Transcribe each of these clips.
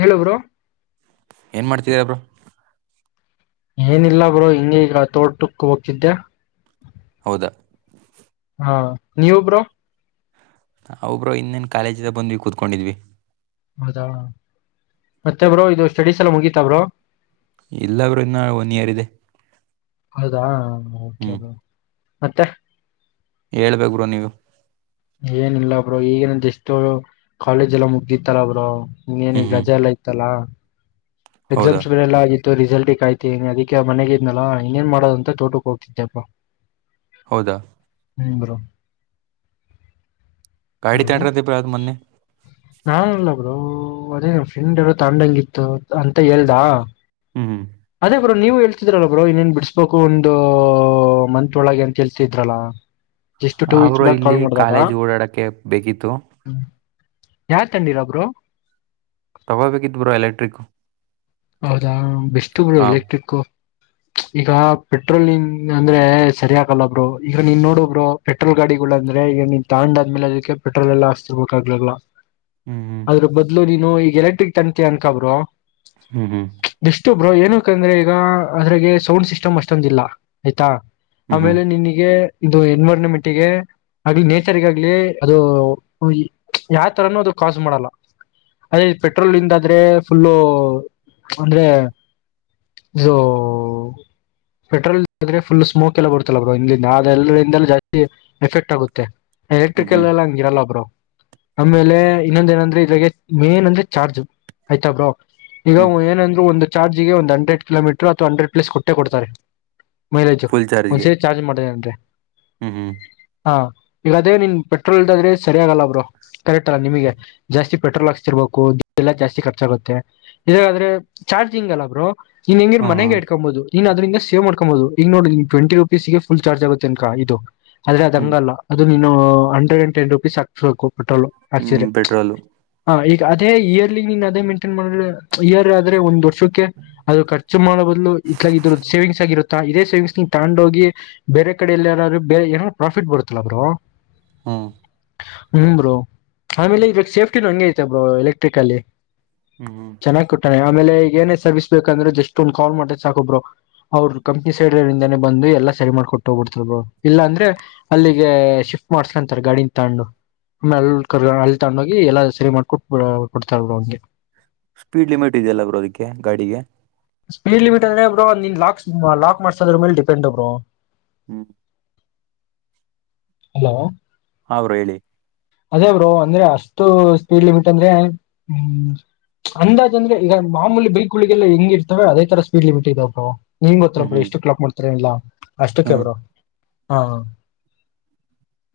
ಹೇಳಬ್ರು ಏನ್ ಮಾಡ್ತರಬ್ರು ಏನಿಲ್ಲ ಬ್ರೋ ಹಿಂಗ ಈಗ ತೋಟಕ್ಕೆ ಹೋಗ ಚಿದ್ದ ಹೌದಾ ಹಾ ನೀವೊಬ್ಬರು ಒಬ್ರ ಇನ್ನೇನ್ ಕಾಲೇಜಿದ ಬಂದ್ವಿ ಕೂತ್ಕೊಂಡಿದ್ವಿ ಹೌದಾ ಮತ್ತೆ ಬ್ರೋ ಇದು ಸ್ಟಡೀಸ್ ಎಲ್ಲ ಮುಗೀಿತ ಬ್ರೋ ಇಲ್ಲ ಅವರು ಇನ್ನ ಒನ್ ಇಯರ್ ಇದೆ ಹೌದಾ ಮತ್ತೆ ಹೇಳ್ಬೇಕ್ರ ನೀವು ಏನಿಲ್ಲ ಬ್ರ ಈಗನ ಎಷ್ಟೋ ಕಾಲೇಜ್ ಎಲ್ಲ ಮುಗ್ದಿತ್ತಾರಬ್ರ ಇನ್ನೇನ ಹ್ಮ್ ಈಗ ಹ್ಮ್ ಗಜ ಎಲ್ಲ ಯತ್ತಲ್ಲಾ ಹೌದಾ ಎಕ್ಸಾಮ್ಸ್ ಎಲ್ಲ ಆಗ ಇ ರಿಸಲ್ಟ್ಕ್ಾಯ್ತಿ ಅದಕ್ಕೆ ಮನೆಗಿ ಇದ್ನಲ್ಲ ಇನ್ನೇನ್ ಮಾಡೋದ ಅಂತ ತೋಟಕ್ಕೆ ಹೋಗ್ತಿದ್ದೆಪ್ಪಾ ಹೌದಾ ಹ ಬ್ರೋ ಗಾಡಿ ಹಲೋ ತಗೊಂಡ್ರಂತೆ ಬ್ರೋ ಅದು ಮೊನ್ನೆ ನಾಲ್ಲರು ಅದೇ ಫ್ರೆಂಡ್ ಎರಡು ತಂಡಂಗಿತ್ತು ಅಂತ ಹೇಳೇಳ್್ದಾ ಹ್ಮ ಹ್ಮ್ ಬರೋ ನೀವ ಹೇಳ್ತಿದ್ರಲ್ಲ ಬರೋ ಇನ್ನೇನ್ ಬಿಡಿಸಸ್ಬೇಕು ಒಂದು ಮಂತ್ ಒಳಗೆ ಅಂತ ಹೇಳ್ತಿದ್ರಲ್ಲ ಜಸ್ ಟ ಆ ವಸ್ ಬ್ರೋ ಬ ಕಾ ಇಲ್ಲಿ ಮಾಡಾರ ಕಾಲೇಜ್ ಓಡಾಡಕ್ಕೆ ಬೇಕಿತ್ತು ಯ ತಂಡಿರ ಬ್ರೋ ತಗೋಬೇಕಿದ್ ಬರಾ ಎಲೆಕ್ಟ್ರಿಕ್ು ಹೌದಾ ಬೆಷ್ಟು ಬಿರು ಎಲೆಕ್ಟ್ರಿಕ್ು ಈಗ ಪೆಟ್ರೋಲ್ನ್ ಅಂದ್ರೆ ಸರಿ ಆಗಲ್ಲ ಬ್ರೋ ಈಗ ನೀನ್ ನೋಡು ಬ್ರೊ ಪೆಟ್ರೋಲ್ ಗಾಡಿಗಳ ಅಂದ್ರೆ ಈಗ ನೀನ್ ತಾಂಡಾದ್ಮೇಲೆ ಅದಕ್ಕೆ ಪೆಟ್ರೋಲ್ ಎಲ್ಲಾ ಅಸ್ತಿರ್ಬೇಕಾಗ್ಲಲ್ಲ ಹ್ಮ್ ಹ್ಮ್ ಆದ್ರ ಬದಲು ನೀ ಇ ಈಗ ಎಲೆಕ್ಟ್ರಿಕ್ ತಂತಿ ಅನ್ಕಬರು ಹ್ಮ್ ಹ್ಮ್ ಬ್ರೋ ಏನಕ್ಕಂದ್ರೆ ಈಗ ಅದ್ರಗೆ ಸೌಂಡ್ ಸಿಸ್ಟಮ್ ಅಷ್ಟೊಂದ ಇಲ್ಲ ಆಯ್ತಾ ಹ್ಮ್ ಆಮೇಲೆ ನಿನಗೆ ಇದು ಎನ್ವಿರಾನ್ಮೆಂಟ್ ಗೆ ಆಗ್ಲಿ ನೇಚರ್ಗ ಆಗ್ಲಿ ಅದು ಯಾವ ತರಾನ ಅದು ಕಾಸು ಮಾಡಲ್ಲ ಅದೇ ಪೆಟ್ರೋಲಿಂದಾದ್ರೆ ಫುಲ್ಲು ಅಂದ್ರೆ ಇದೂ ಪೆಟ್ರೋಲ್ ಇದ್ರೆ ಫುಲ್ ಸ್ಮೋಕ್ ಎಲ್ಲ ಬರುತಲ್ಲ ಬ್ರೋ ಇಲ್ಲಿಂದ ಅದೆಲ್ಲರಿಂದಲ ಜಾಸ್ತಿ ಎಫೆಕ್ಟ್ ಆಗುತ್ತೆ ಹ್ಮ್ ಎಲೆಕ್ಟ್ರಿಕಲ್ ಹ್ಮ್ ಎಲ್ಲ ಹಂಗಿರಲ್ಲ ಬ್ರೋ ಆಮೇಲೆ ಇನ್ನೊಂದ ಏನಂದ್ರೆ ಇದ್ರಾಗೇ ಮೇನ್ ಅಂದ್ರೆ ಚಾರ್ಜ್ ಆಯ್ತಾ ಬ್ರೋ ಈಗ ಹ್ಮ್ ಏನಂದ್ರು ಒಂದು ಚಾರ್ಜಿಗೆ ಒಂದು ಹಂಡ್ರೆಡ್ ಕಿಲೋಮೀಟರ್ ಅಥವಾ ಹಂಡ್ರೆಡ್ ಪ್ಲೇಸ್ ಕೊ ಟ್ಟೆ ಕೊಡ್ತಾರೆ ಮೈಲೇಜು ಫುಲ್ ಚಾರ್ಜ್ಗೆ ಒಂದ್ಸರಿ ಚಾರ್ಜ್ ಮಾಡದ್ರೀ ಅಂದ್ರೆ ಹ್ಮ್ ಹ್ಮ್ ಹಾ ಈಗ ಅದೇ ನಿನ್ ಪೆಟ್ರೋಲ್ದಾದ್ರೆ ಸರಿ ಆಗಲ್ಲ ಬ್ರೋ ಕರೆಕ್ಟ್ ಅಲ್ಲ ನಿಮಗೆ ಜಾಸ್ತಿ ಪೆಟ್ರೋಲ್ ಹಾಕ್ಸತಿರ್ಬೇಕು ಎಲ್ಲ ಜಾಸ್ತಿ ಖರ್ಚಾಗುತ್ತೆ ಇದಾದ್ರೆ ಚಾರ್ಜಿಂಗ್ ಅಲ್ಲ ಬ್ರೋ ನೀನ್ ಹೆಂಗಿ ಹಾಂ ಮನೆಗೆ ಹಾಂ ಇಡ್ಕೊಂಬಹುದು ನೀನ್ ಅದ್ರಿಂದ ಸೇವ್ ಮಾಡಕೊಂಬಹುದು ಈಗ ನೋಡ್ರ ಟ್ವೆಂಟಿ ರುಪೀಸ್ಗೇ ಫುಲ್ ಚಾರ್ಜ ಆಗುತ್ತೆ ಅನ್ಕ ಇದು ಆದ್ರೇ ಅದ ಹ್ಮ್ ಹಂಗಲ್ಲ ಅದು ನೀ ಹಂಡ್ರೆಡ್ ಆಂಡ್ ಟೆನ್ ರುಪೀಸ್ ಹಾಕ್ಸ್ಬೇಕು ಟ್ಟಲ್ಲು ಹ್ಮ್ ಹಾಕ್ಸಿದ್ರೆ ಪೆಟ್ರೋಲು ಆ ಈ ಅದೇ ಇಯರ್ಲಿ ನೀನ್ ಅದೇ ಮೇಂಟೈನ್ ಮಾಡ್ ಇಯರ್ ಆದ್ರೆ ಒಂದು ವರ್ಷ ಅದು ಖರ್ಚು ಮಾಡೋಬದ್ಲು ಇಲ ಇದ್ರ ಸೇವಿಂಗ್ಸ್ ಆಗಿರುತ್ತಾ ಇದೇ ಸೇವಿಂಗ್ಸ್ ನ ತಗೊಂಡು ಹೋಗಿ ಬೇರೆ ಕಡೆಯಲ್ಲಿ ಯಾವ್ದಾದ್ರು ಬೇರೆ ಏನಾದ್ರು ಪ್ರಾಫಿಟ್ ಬರುತ್ತಲ್ಲ ಬ್ರೋ ಹ್ಮ್ ಹ್ಮ ಬ್ರೋ ಆಮೇಲೆ ಸೇಫ್ಟಿನೂ ಹಂಗೆ ಐತೆ ಬ್ರೋ ಎಲೆಕ್ಟ್ರಿಕಲ್ಲಿ ಹ್ಮ್ ಹ್ಮ್ ಚೆನ್ನಾಗಿ ಕೊಟ್ಟರೇ ಆಮೇಲೆ ಈಗ ಏನೇ ಸರ್ವಿಸ್ ಬೇಕಂದ್ರೆ ಜಸ್ಟ್ ಒಂದ್ ಕಾಲ್ ಮಾಡತ ಸಾಕೂ ಬ್ರೋ ಅವರು ಕಂಪ್ನಿ ಸೈಡ್ಂದಾನೇ ಬಂದು ಎಲ್ಲಾ ಸರಿ ಮಾಡ್ಕೊಟ್ಟು ಹೋಗ್ಬಿಡ್ತಾರೆ ಬ್ರೋ ಇಲ್ಲಾಂದ್ರೆ ಅಲ್ಲಿಗೆ ಶಿಫ್ಟ್ ಮಾಡ್ಸ್ಲಂತಾರೆ ಗಾಡಿನ ತಗಂಡು ಆಮೇಲೆ ಅಲ್ಲಿ ಕ ಅಲ್ಲಿ ತೊಂಡು ಹೋಗಿ ಎಲ್ಲಾ ಸರಿ ಮಾಡ್ಕೊ ಕೊಡ್ತಾರ ಬ್ರೋ ಹಂಗೆ ಸ್ಪೀಡ್ ಲಿಮಿಟ್ ಇದೆಯಲ್ಲ ಬ್ರೋ ಅದಿಕ್ಕೆ ಗಾಡಿಗೆ ಸ್ಪೀಡ್ ಲಿಮಿಟ್ ಅಂದ್ರೆ ಬ್ರೋ ನೀನ್ ಲಾಕ್ ಲಾಕ್ ಮಾಡಸೋದ್ರ ಮೇಲೆ ಡಿಪೆಂಡ್ ಬ್ರೋ ಹ್ಮ್ ಹಲೋ ಹಾ ಬ್ರೋ ಹೇಳಿ ಅದೇ ಬ್ರೋ ಅಂದ್ರೆ ಅಷ್ಟು ಸ್ಪೀಡ್ ಲಿಮಿಟ್ ಅಂದ್ರೆ ಹ್ಮ್ ಅಂದಾಜ ಅಂದ್ರೆ ಈಗ ಮಾಮೂಲಿ ಬೈಕ್ಗುಳಿಗೆಲ್ಲ ಹೆಂಗಿರ್ ಅದೇ ತರ ಸ್ಪಡ್ ಲಿಮಿಟ್ ಇದೆ ಬ್ರೋ ನೀಂಗ್ ಗೊತ್ತಾ ಹ್ಮ್ ಬ್ರೋ ಹ್ಮ್ ಎಷ್ಟುಕ್ ಲಾಕ್ ಮಾಡ್ತಾರ ಇಲ್ಲ ಅಷ್ಟಕ್ಕೆ ಹ್ಮ್ ಬ್ರೋ ಹಾ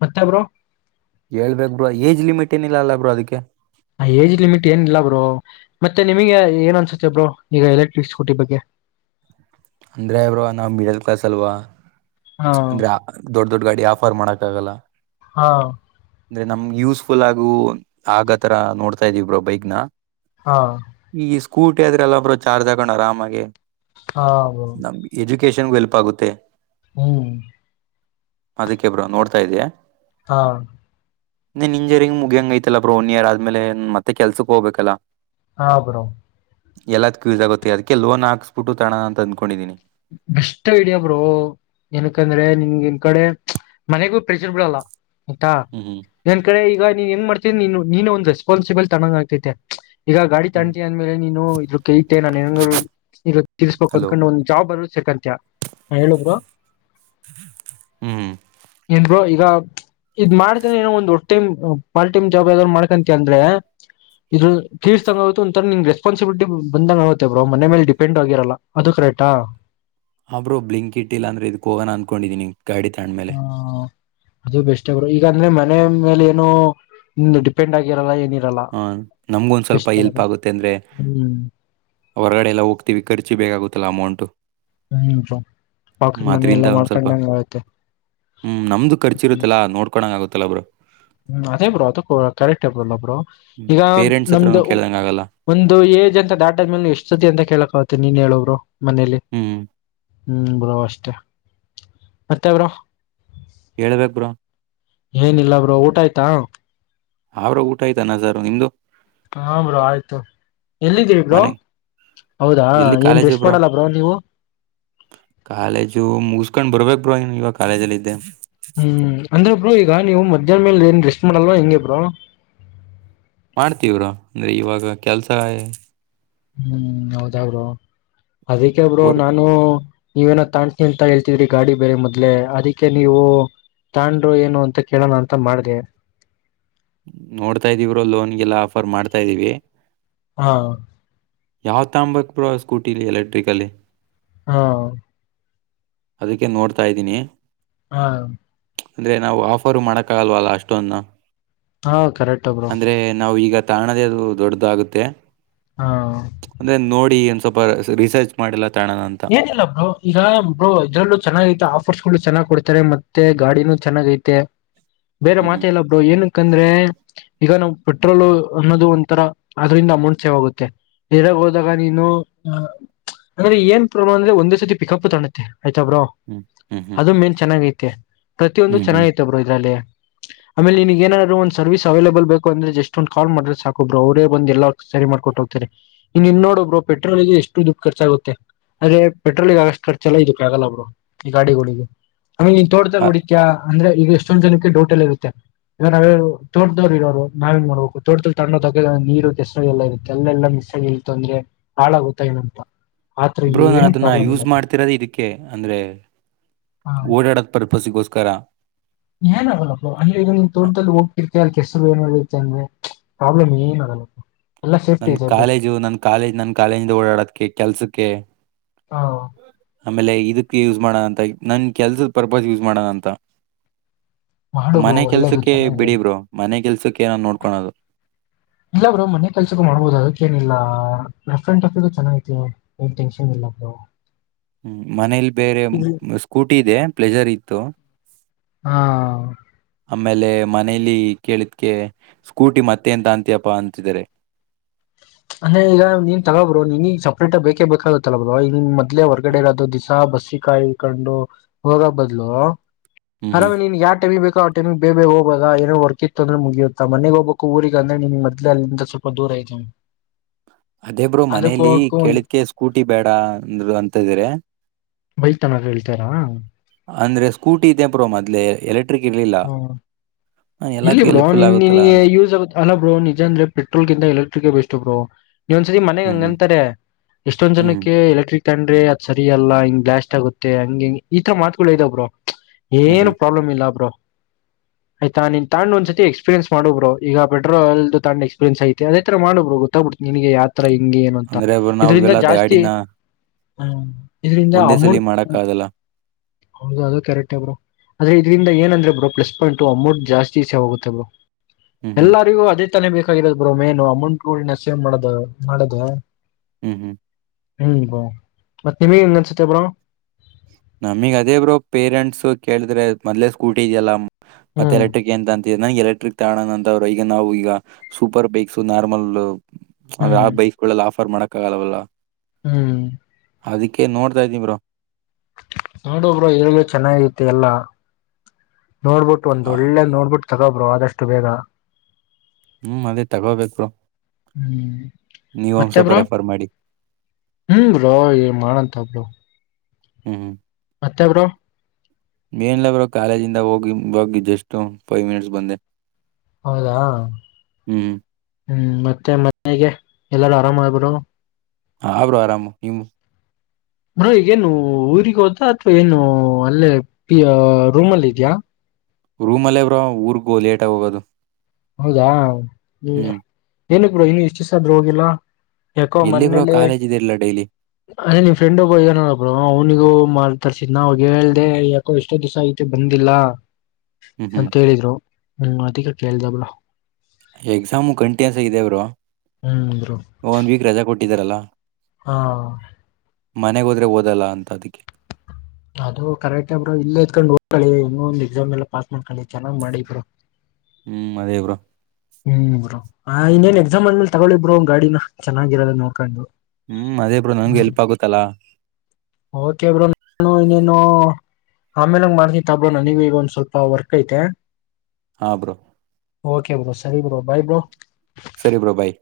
ಮತ್ತೆ ಬ್ರೋ ಹೇಳ್ಬೇಕ್ ಬ್ರೋ ಏಜ್ ಲಿಮಿಟ್ ಏನಿಲ್ಲ ಅಲ್ಲ ಬ್ರೋ ಅದಕ್ಕೆ ಏಜ್ ಲಿಮಿಟ್ ಏನ ಇಲ್ಲಾ ಬ್ರೋ ಮತ್ತೆ ನಿಮಗೆ ಏನ್ ಅನ್ಸುತ್ತೆ ಬ್ರೋ ಈಗ ಎಲೆಕ್ಟ್ರಿಕ್ ಸ್ಕೂಟಿ ಬಗ್ಗೆ ಅಂದ್ರೆ ಬ್ರೋ ನಾವ್ ಮಿಡಲ್ ಕ್ಲಾಸ್ ಅಲ್ವಾ ಹಾ ಅಂದ್ರೆ ದೊಡ್ ದೊಡ್ ಗಾಡಿ ಆಫರ್ ಮಾಡಕ್ ಆಗಲ್ಲ ಹಾ ಅಂದ್ರೆ ನಮ್ ಯೂಸ್ಫುಲ್ ಆಗು ಆಗ ತರ ನೋಡ್ತಾ ಇದಿವ ಬ್ರೋ ಬೈಕ್ ನ. ಹಾ ಈ ಸ್ಕೂಟಿ ಆದ್ರೆಲ್ಲ ಬ್ರೋ ಚಾರ್ಜ್ ಹಾಕೊಂಡು ಆರಾಮಾಗೆ. ಹಾ ಕೇಶನ್ ಗೆಲ್ಪ ಆಗುತ್ತೆ. ಹ್ಮ್ ಅದಕ್ಕೆೆ ಬ್ರೋ ನೋಡ್ತಾ ಇದ್ದೆ. ಹಾ ನೀನ್ ಇಂಜರಿಂಗ ಮುಗಿಯಂಗ ಐತಲ್ಲ ಬ್ರೋ ಒನ್ ಇಯರ್ ಆದ್ಮೇಲೆ ಮತ್ತೆ ಕೆಲ್ಸಕ್ ಹೋಗಬೇಕಲ್ಲಾ. ಹಾ ಬ್ರೋ ಎಲ್ಲದ ಕು ಯೂಸ್ ಆಗುತ್ತೆ ಅದಕ್ಕೆ ಲೋನ್ ಹಾಕ್ಸ್ಬಿಟ್ಟು ತಗಣನ ಅಂತ ಅಂದ್ಕೊಂಡಿದ್ದೀನಿ. ಬೆಸ್ಟ್ ಐಡಿಯಾ ಬ್ರೋ ಏನಕಂದ್ರೆ ನಿನ್ಗೆ ಈ ಕಡೆ ಮನೆಗು ಪ್ರೆಜರ್ ಬೀಳಲ್ಲ. ಐತ ಹ್ಮ್ ಹ್ಮ್ ನನ್ ಕಡೆ ಈಗ ನೀನ್ ಹೆಂಗ ಮಾಡತ ನೀ ನೀನೇ ಒಂದು ರೆಸ್ಪಾನ್ಬಿಲಿ ತಣಂಗ್ ಆಗ್ತೈತೆ. ಈಗ ಗಾಡಿ ಹ್ಮ್ ತಾಣ್ತೀಯಾ ಅಂದ್ಮೇಲೆ ನೀನು ಇದ್ರ ಕೈತೆೆ ನಾನನ ತಿರ್ಸ್ಬೇಕು ಹಲೋ ಅಂದ್ಕೊಂಡು ಒಂದ ಬರು ಸೆಕಂತಿಯಾ ಹ್ಮ್ ಏನ್ ಬ್ರೋ ಈಗ ಇದ್ ಮಾಡ್ತ ಏನೋ ಒಂದು ಒ ಟೈಮ್ ಪಾರ್ಟ ಟೈಮ್ ಜಾಬ್ ಯಾವಾದ್ ಮಾಡಕಂತ ಅಂದ್ರೆ, ಇದ್ರ ಫೀಸ್ ತಂಗುತ್ತೆ ಒರ ನಿನ್ ರೆಸ್ಪಾನ್ಸಿಬಿಲಿಟಿ ಬಂದಂಗ ಆಗುತ್ತೆ ಬ್ರೋ ಮನೆ ಮೇ ಡಿಪೆಂಡ್ ಆಗಿರಲ್ಲ ಅದು ಕರೆಕ್ಟ್. ಆಯ್ತ ಅಬ್ರೋ ಬ್ಲಿಂಕ್ ಇಟ್ ಇಲ್ ಅಂದ್ರೆ ಇದು ಕೋವನ ಅಂದ್ಕೊಂಡಿದ್ದೀನಿ. ಗಾಡಿ ತಂಡ್ಮೇಲೆ ಹ್ಮ ಅದು ಬೆಸ್ಟು ಬ್ರೋ, ಈಗಂದ್ರೆ ಮನೆ ಮೇಲೆ ಏನೋ ಡಿಪೆಂಡ್ ಆಗಿರಲ್ಲ ಏನಿರಲ್ಲ. ಹಾ ನಮ್ಗು ಒಂದ್ ಸ್ವಲ್ಪ ಬೆಸ್ಟ್ ಅಲ್ಲ ಹೆಲ್ಪ್ ಬ್ರೋ ಆಗುತ್ತೆ ಅಂದ್ರೆ, ಹ್ಮ್ ಹೊರಗಡೆ ಎಲ್ಲ ಹೋಗ್ತೀವಿ ಖರ್ಚಿ ಬೇಕಾಗುತ್ತಲ್ಲಾ ಅಮೌಂಟು. ಹ್ಮ್ ಬ್ರೋ ಹ್ಮ್ ಪಾಕೆಟ್ ಮನಿ ಎಲ್ಲ ಅದ್ರಿಂದ ಒಂದ್ ಸ್ವಲ್ಪ ಮಾಡ್ಕೊಂಡಂಗ ಆಗುತ್ತೆ ಹ್ಮ್ ನಮ್ದು ಖರ್ಚುರುತ್ತಲ್ಲಾ ನೋಡ್ಕೊಳಂಗ ಆಗುತ್ತೆ. ತಲ ಬ್ರೊ ಹ್ಮ್ ಅದೇ ಬ್ರೋ ಅದು ಕರೆಕ್ಟ್ ಬ್ರೊ ಅಲ್ಲ ಬ್ರೋ. ಹ್ಮ್ ಈಗ ಪೇರೆಂಟ್ಸ್ ನಮ್ದು ಹತ್ರನು ಕೇಳ್ದಂಗ್ ಆಗಲ್ಲ ಒಂದು ಏಜ್ ಅಂತ ದಾಟದ್ಮೇಲೆ ಎಷ್ಟಸತಿ ಅಂತ ಕೇಳಕ್ ಮ ನೀನ್ ಹೇಳು ಬ್ರೋ. ಮನೇಲಿ ಹ್ಮ್ ಹ್ಮ್ ಬ್ರೋ ಅಷ್ಟೇ ಮತ್ತೆ ಬ್ರೋ? ಹೇಳ್ಬೇಕ ಬ್ರೊ. ಏನಿಲ್ಲ ಬ್ರೋ ಊಟ ಆಯ್ತಾ? ಅ ಬ್ರೋ ಊಟ ಆಯ್ತು ಅನ್ನಸಾರು ನಿಂದು? ಹಾ ಬ್ರೋ ಆಯ್ತು ಎಲ್ಲಿದ್ದೀರಿ ಬ್ರೋ ಮನೆ ಹೌದಾ ಎಲ್ಲಿ ಏನ್ ಕಾಲೇಜು ರೆಸ್ಟ್ ಮಾಡಲ್ಲ ಬ್ರೋ ನೀವು. ಇಬ್ನು ಇವಾಗ ಕಾಲೇಜ ಅಲ್ಲಿದ್ದೆ ಹ್ಮ್ ಅಂದ್ರೆ ಬ್ರೋ ಈಗ ನೀವು ಮಧ್ಯಾಹ್ನ ಮೇಲೆ ಏನ್ ರೆಸ್ಟ್ ಮಾಡಲ್ವ ಹೆಂಗೆ ಬ್ರೋ ಮಾಡ್ತೀವ್ರಾ ಅಂದ್ರೆ ಇವಾಗ ಕೆಲ್ಸ ಹ್ಮ್ ಹೌದಾ ಬ್ರೋ ಅದಕ್ಕೆ ಬ್ರೋ ವರ್ ನಾನು ನೀವೇನೋ ತಾಣ್ತನಿ ಅಂತ ಹೇಳ್ತಿದ್ರಿ ಗಾಡಿ ಬೇರೆ ಮೊದ್ಲೆ ಅದಿಕ್ಕೆ ನೀವು ತಾಣ್ರರು ಏನು ಅಂತ ಕೇಳೋಣ ಅಂತ ಮಾಡ್ದೆ ನೋಡ್ತಾ ಇದೀವಿ ಬ್ರೋ ಲೋನ್ಗೆಲ್ಲ ಆಫರ್ ಮಾಡ್ತಾ ಇದ್ದೀವಿ ಹಾ ಯಾವ ತಾಂಬಬೇಕು ಬ್ರೋ ಸ್ಕೂಟಿಲಿ ಎಲೆಕ್ಟ್ರಿಕ ಅಲ್ಲಿ ಹಾ ಅದಕ್ಕೆ ನೋಡ್ತಾ ಇದೀನಿ ಹಾ ಅಂದ್ರೆ ನಾವು ಆಫರ್ ಮಾಡಕ್ಕಾಗಲ್ವಲ್ಲ ಅಷ್ಟೊಂದ್ ನ ಹಾ ಕರೆಕ್ಟ್ ಬ್ರೋ ತಾಣದೇ ಅದು ದೊಡ್ಡದಾಗುತ್ತೆ ಹಾ ಅಂದ್ರೆ ನೋಡಿ ಎ ಸ್ವಲ್ಪ ರಿಸರ್ಚ್ ಮಾಡಿಲ್ಲ ತಾಣನ ಅಂತ ಏನಿಲ್ಲ ಬ್ರೋ ಈಗ ಬ್ರೋ ಇದ್ರಲ್ಲೂ ಚೆನ್ನಾಗೈತೆ ಆಫರ್ಸ್ ಗಳು ಚೆನ್ನಾಗ್ ಕೊಡ್ತಾರೆ ಮತ್ತೆ ಗಾಡಿನೂ ಚೆನ್ನಾಗ ಐತೆ ಬೇರೆ ಹ್ಮ್ ಮಾತ ಇಲ್ಲ ಬ್ರೋ ಏನು ಯಾಕಂದ್ರೆ ಈಗ ನಾವು ಪೆಟ್ರೋಲ್ ಅನ್ನೋದು ಒಂಥರ ಅದ್ರಂದ ಅಮೌಂಟ್ ಸೇವ್ ಆಗುತ್ತೆ ಎಾಗ ಹೋದಾಗ ನೀನು ಅಂದ್ರೆ ಏನ್ ಮತ್ತೇನೊಂದ್ರೆ ಒಂದೇ ಸತಿ ಪಿಕಪ್ ತಾಣುತ್ತೆ ಆಯ್ತ ಬ್ರೋ ಹ್ಮ್ ಹ್ಮ್ ಹ್ಮ್ ಅದು ಮೇನ್ ಚೆನ್ನಾಗ ಐತೆ ಪ್ರತಿಯೊಂದು ಹ್ಮ್ ಹ್ಮ್ ಹ್ಮ್ ಚೆನ್ನಾಗೈತೆ ಬ್ರೋ ಇದ್ರಲ್ಲಿ ಆಮೇಲೆ ನಿನ್ಗ್ ಏನಾದ್ರು ಒಂದ ಸರ್ವಿಸ್ ಅವೈಲೇಬಲ್ ಬೇಕು ಅಂದ್ರೆ ಜಸ್ಟ್ ಒಂದ ಕಾಲ್ ಮಾಡಿದ್ರೆ ಸಾಕು ಬ್ರೋ ಅವರೇ ಬಂದ ಎಲ್ಲ ಸರಿ ಮಾಡ್ಕೊು ಹೋಗ್ತಾರೆ ಇನ್ ಇನ್ ನೋಡಿ ಬ್ರೋ ಪಟ್ರೋಲ್ದೆ ಎಷ್ಟೊಂದು ಖರ್ಚಾಗುತ್ತೆ ಆದ್ರೆ ಪೆಟ್ರೋಲ್ಗೆ ಆಗಷ್ಟು ಕರ್ಚ ಎಲ್ಲ ಇದಕ್ಕೆ ಆಗಲ್ಲ ಬ್ರೋ ಈ ಗಾಡಿಗಳಿಗೆ ಅವಮೇ ನೀನ್ ತೋಡ್ತಾ ಕುಡಿತತ್ಯಾ ಅಂದ್ರೆ ಈಗ ಎಷ್ಟೊಂದ್ ಜಕ್ಕೆ ಡೋಟೆಲ್ಲಿ ಇರುತ್ತೆ ಈವಾಗ ನಾವೇ ತೋಟದವರು ಇರೋರು ನಾವೇನ್ ಮಾಡ್ಬೇಕು ತೋಟದ ತ್ಣೋದಾಗ ನೀರು ಕೆಸರು ಎಲ್ಲ ಇರುತ್ತೆ ಅಲ್ಲೆಲ್ಲಾ ಮಿಸ್ಸಾಗಿ ಇಲ್ ಅಂದ್ರೆ ಹಾಳಾಗುತ್ತಾ ಇಲ್ಲಂತ ಬ್ರೋ ನು ಅದನ್ನ ಯೂಸ್ ಮಾಡ್ತಿರೋದು ಇದಕ್ಕೆ ಅಂದ್ರೆ ಓಡಾಡೋದ ಪರ್ಪಸ್ಗೋಸ್ಕರ ಏನ್ಗಲ್ಲಪ್ಪ ಅಲ್ಲಿ ಈಗ ತೋಟ್ದದಲ್ಲಿ ಹೋಗ್ತಿರ್ತಿರ ಕೆಸರು ಏನುತ್ತ ಅಂದ್ರೆ ಪ್ರಾಬ್ಲಮ್ ಏನರಲ್ಲ ನನ್ ಕಾಲೇಜು ನನ್ ಕಾಲೇಜ್ ನನ್ ಕಾಲೇಜಿಂದ ಓಡಾಡೋದಕ್ಕೆ ಕೆಲ್ಸಕ್ಕೆ ಆಮೇಲೆ ಇದಕ್ಕೆ ಯೂಸ್ ಮಾಡ ಅಂತ ನನ್ ಕೆಲ್ಸದ ಪರ್ಪಸ್ ಯೂಸ್ ಮಾಡೋಣ ಅಂತ ಮಾಡು ಬ್ರೋ ಮನೆ ಒಳ್ಳೇದು ಕೆಲ್ಸಕ್ಕೆ ಚೆನ್ನಾಗಿದೆ ಬಿಡಿ ಬ್ರೋ ಮನೆ ಕೆಲ್ಸಕ್ಕೆ ನ ನೋಡ್ ಕೊಳ್ಳೋದು ಇಲ್ಲ ಬ್ರೋ ಮನೆ ಕೆಲ್ಸಕ್ಕೆ ಮಾಡ್ಬಹುದು ಅದಕ್ಕ ಏನಿಲ್ಲ ಟ್ ಆಫ ಚೆನ್ನಾಗೈ ಏನ್ ಟೆನ್ನ್ ಇಲ್ಲ ಬೋ ಹ್ಮ್ ಮನೇಲಿ ಬೇರೆ ಸ್ಕೂಟಿ ಇದೆ ಪ್ಲಜರ್ ಇತ್ತು ಹಾ ಆಮೇಲೆ ಮನೇಲಿ ಕೇಳಿದ್ಕ ಸ್ಕೂಟಿ ಮತ್ತೆ ಎಂತ ಅಂತಿಯಪ್ಪಾ ಅಂತಿದ್ದಾರೆ ಅಂದೆ ಈಗ ನೀನ್ ತಗೋಬ್ರೋ ನೀನ್ಗ ಸಪ್ರೇಟ್ ಬೇಕೇ ಬೇಕಾಗತ್ತಲ ಬ ಮದೇ ಹೊರ್ಗಡೆ ಇರೋದು ದಿಸಾ ಬಸ್ಸಿ ಕಾಯ ಕಂಡು ಹೋಗ ಬದ್ಲು ಹ್ಮ್ ಹ್ಮ್ ಹರಾಮ ನೀನ್ ಯಾವ ಟಬಿ ಬೇಕ ಟಮ ಬೇ ಬೇ ಹೋಗಾಗ ಏೋ ವರ್ಕ್ಿತ್ತು ಅಂದ್ರೆ ಮುಗಿಯುತ್ತ ಮನೆಗ್ ಹೋಗ್ಬೇಕ ಊರಿಗೆ ಅಂದ್ರೆ ನಿಮ ಮದ್ಲೆ ಅಲ್ಲಿಂದ ಸ್ವಲ್ಪ ದೂರ ಐತನಿ ಅದೇಬ್ರು ಮನೇಲಿ ಒಂದ್ ಕೇಳಿದಕ ಸ್ಕೂಟಿ ಬೇಡ ಅಂದರು ಅಂತದಿೆ ಬೈ ತನಕ ಹೇಳ್ತಾರ ಅಂದ್ರೆ ಸ್ಕೂಟಿ ಇದೆ ಬ ಪ್ರೋ ಮದ್ಲೆ ಎಲೆಕ್್ರ ಹಾ ಇಲ್ಲಿ ಎಲ್ಲದಕ್ಕೆ ಬ್ರೋ ಎಲ್ಲಿ ಫುಲ್ ನೀನ್ ಆಗುತ್ತಲ್ಲಾ ನಿಿನಗೆ ಅಂತ ಯೂಸ್ ಆಗ ಅಲ್ಲ ಬ್ರೋ ನಿಜ ಅಂದ್ರೆ ಪೆಟ್ರೋಲ್ಗಿಂತ ಎಲೆಕ್ಟ್ರಿಕ್ ಬೆಸ್ಟ್ು ಬೋ ನೀವೊಂದ್ಸತಿ ಮನೆಗ್ ಹ್ಮ್ ಹ್ಮ್ ಹಂಗಂತಾರೆ ಎಷ್ಟೊಂದ್ ಹ್ಮ್ ಹ್ಮ್ ಜನಕ್ಕೆ ಎಲೆಕ್ಟ್ರಿಕ್ ತ್ರ ಅದ್ ಸರಿ ಅಲ್ಲ ಹಂಗ್ ಬ್ಲಾಟ್ ಆಗೆ ಹಂಗ ಹಿಂಗ ಈ ತರ ಮಾತುಗಳು ಇದ ಬ್ರೋ ಹ್ಮ್ ಏನು ಹ್ಮ್ ಪ್ರಾಬ್ಲಮ್ ಇಲ್ಲ ಒಬ್ರು ಆಯ್ತಾನ್ ತಂಡ್ ಒಂದ್ಸತಿ ಎಕ್ಸ್ಪರಿಯನ್ಸ್ ಮಾಡೋಬ್ರರು ಈಗ ಪೆಟ್ರೋಲ್ದು ತ್ ಎಕ್ಸ್ಪೀರಿಯನ್ಸ್ ಐತಿ ಅದೇ ತರ ಮಾಡಬ್ರರು ಗೊತ್ತಬಡ್ ನಿನ್ಗೆ ಹತ್ರ ಹಿಂಗಗೆ ಏನು ಅಂತ ಅಂದ್ರೆ ನಾವ್ ಇದರಿಂದ ಇವೆಲ್ಲ ಜಾಸ್ತಿ ಗಾಡಿನ ಹ್ಮ ಇದರಿಂದ ಒಂದೇ ಸಲಿ ಅಮೌಂಟ್ ಮಾಡಕ್ ಆಗಲ್ಲ ಹೌದು ಅದು ಕರೆಕ್ಟ್ ಬ್ರೋ ಅ್ರ ಇದ್ರಂದ ಏನಂದ್ರೆ ಬ್ರೋ ಪ್ಲಸ್ ಪಾಯಿಂಟ್ ು ಅಮೌಂಟ್ ಜಾಸ್ತಿ ಸೇವ ಆಾಗುತ್ತೆ ಬ್ರೋ ಹ್ಮ್ ಹ್ಮ್ ಎಲ್ಲರಿಗೂ ಅದೇ ತಾನೇ ಬೇಕಾಗಿರದ ಬ್ರೋ ಮೆನು ಅಮೌಂಟ್ಗಳ ಸೇವ್ ಮಾಡೋ ಮಾಡದ ಹ್ಮ್ ಹ್ಮ್ ಹ್ಮ್ಾ ಮತ್ತತ್ ನಿಮಗೆಂಗ ನನ್ಸುತ್ತೆ ಬ್ರಾ ನಮಗ್ ಅದೇ ಬ್ರೋ ಪೇರೆಂಟ್ಸ್ ಕೇಳಿದ್ರೆ ಮದ್ಲೇ ಸ್ಕೂಟಿ ಇದೆಯಲ್ಲ ಮತ್ತೆ ಹ್ಮ್ ಎಲೆಕ್ಟ್ರಿಕ್ ಂತ ಅಂತ ನನಗೆ ಎಲೆಕ್ಟ್ರಿಕ್ ತಾಣ ಅಂತರು ಈಗ ನಾವು ಈಗ ಸೂಪರ್ ಬೈಕ್ಸ್ು ನಾರ್ಮಲ್ ಅದ್ರ ಆ ಹ್ಮ್ ಬೈಸ್ಕೊಳ್ಳಲ್ಲ ಆ ರ್ ಮಣಕಾಗಾಲವಲ್ಲ ಹ್ಮ್ ಅದಕ್ಕೆ ನೋಡ್ತಾ ಇದ್ದೀ ಬ್ರ ನೋಡಬ್ರ ಎ್ರಗ ಚೆನ್ನಾಗಿತಿ ಎಲ್ಲಾ ನೋಡ್ಬಿಟ್ಟು ಒಂದ ಒೆ ನೋಡ್ಬಿಟ್ಟು ತಗೊಬ್ರು ಆದಷ್ಟು ಬೇಗ ಹ್ಮ್ ಅದೇ ತಗೋಬೇಕು ಬ್ರೋ ಹ್ಮ್ ನೀವ್ ಒಂದ್ ಮತ್ತೆ ಸ್ವಲ್ಪ ಬ್ರೋ ರೆಫರ್ ಮಾಡಿ ಹ್ಮ್ ಬ್ರೋ ಮಾಡಂತ ಬ್ರೋ ಹ್ಮ ಮತ್ತೆಬರೋ ಮೇನ್ಲಬ್ರು ಕಾಲೇಜ ಇಿಂದ ಹೋಗಿ ಬೋಗಿ ಜಸ್ಟ್ ಫೈವ್ ಮಿನಿಟ್ಸ್ ಬಂದೆ ಹೌದಾ ಹ್ಮ್ ಹ್ಮ್ ಮತ್ತೆ ಮನೆಗೆ ಎಲ್ಲಾರು ಆರಾಮ ಆದಬರು ಹ ಹಬ್ರು ಆರಾಮು ನಿಮ್ಮ ಬಡೋ ಈಗೇನು ಊರಿಗೆ ಹೋದಾ ಅಥವಾ ಏನು ಅಲ್ಲೇ ಪ ರೂಮ್ಲ್ಲಿ ಇದ್ಯಾ ರೂಮಲ್ಲೇ ಅವ್ರೋ ಊರ್ಗೋ ಲೇಟಗ ಹೋಗೋದು ಹೌದಾ ಹ್ಮಾ ಹ್ಮ್ ಏನ ಕಡ ಇನ್ನು ಎಷ್ಟುಾದ್ ಹೋಗಿಲ್ಲಾ ಯಾಕೋ ಎಲ್ಲಿ ಬ್ರೋ ಮನೇಲಿ ಕಾಲೇಜ್ ಇದೆಯಲ್ಲ ಡೈಲಿ ಅದೇ ನಿ ಫ್ರೆಂಡ್ ಒಬ್ಬ ಇದನೋಡಬ್ ಅವ್ನಿಗೂ ತರ್ಸಿದ್ ನಾಾಗ ಹೇಳ್ದ ಯಾಕೋ ಎಷ್ಟೋ ದಿವಸ ಐತೆ ಬಂದಿಲ್ಲ ಹ್ಮ್ ಹ್ಮ್ ಅಂತ ಹೇಳಿದ್ರು ಹ್ಮ ಅದಿಕಕ್ಕೆಲಖೇಳಳ್ದಾವಾ ಎಕ್ಸಾಮು ಕಂಟಿನ್ಯೂಸ್ ಆಗಿದೆವರು ಹ್ಮ್ ಬ್ರೋ ಒನ್ ವೀಕ್ ರಾ ಕೊಟ್ಟ ಇಟ್ಟಿದಾರಲ್ಲ ಹಾ ಮನೆಗ್ ಹೋದ್ರೆ ಓದಲ್ಲ ಅಂತ ಅದಕ್ಕೆ ಅದು ಕರೆಕ್ಟ್ ್ರ ಇಲ್ಲ ಎತ್ಕೊಂಡು ಹೋಗ್ಕಳಿ ಇನ್ನೊ ಒಂದ್ ಎಕ್ಸಾಮ್ ಎಲ್ಲಾ ಪಾಸ್ ಮಾಡ್ಕಿ ಚೆನ್ನ್ ಮಾಡಿಬರು ಹ್ಮ್ ಅದೇ ಬ್ರೋ ಹ ಇನ್ನೇನ್ ಎಕ್ಸಾಮ್ ಅಂದ್ಮಲೆ ತಗಳಿಬರು್ ಗಾಡಿನ ಚೆನ್ನಾಗಿರೋದ ನಡ್ಕೊಂಡು ಹ್ಮ್ ಅದೇ ಬ್ರೋ ನನ್ಗೆ ಎಲ್ಪ್ ಆಗುತ್ತಲ್ಲ ಇನ್ನು ಆಮೇಲಂಗ ಮಾಡ್ತ ತಾಬಡೋಣ ನೀಗ ಈಗ ಒಂದ್ ಸ್ವಲ್ಪ ವರ್ಕ್ ಐತೆ ಹಾ ಬ್ರೋ ಓಕೆ ಸರಿ ಬ್ರೋ ಭಾಯ ಬ್ರೋ ಸರಿ ಬೋ ಬಾಯ್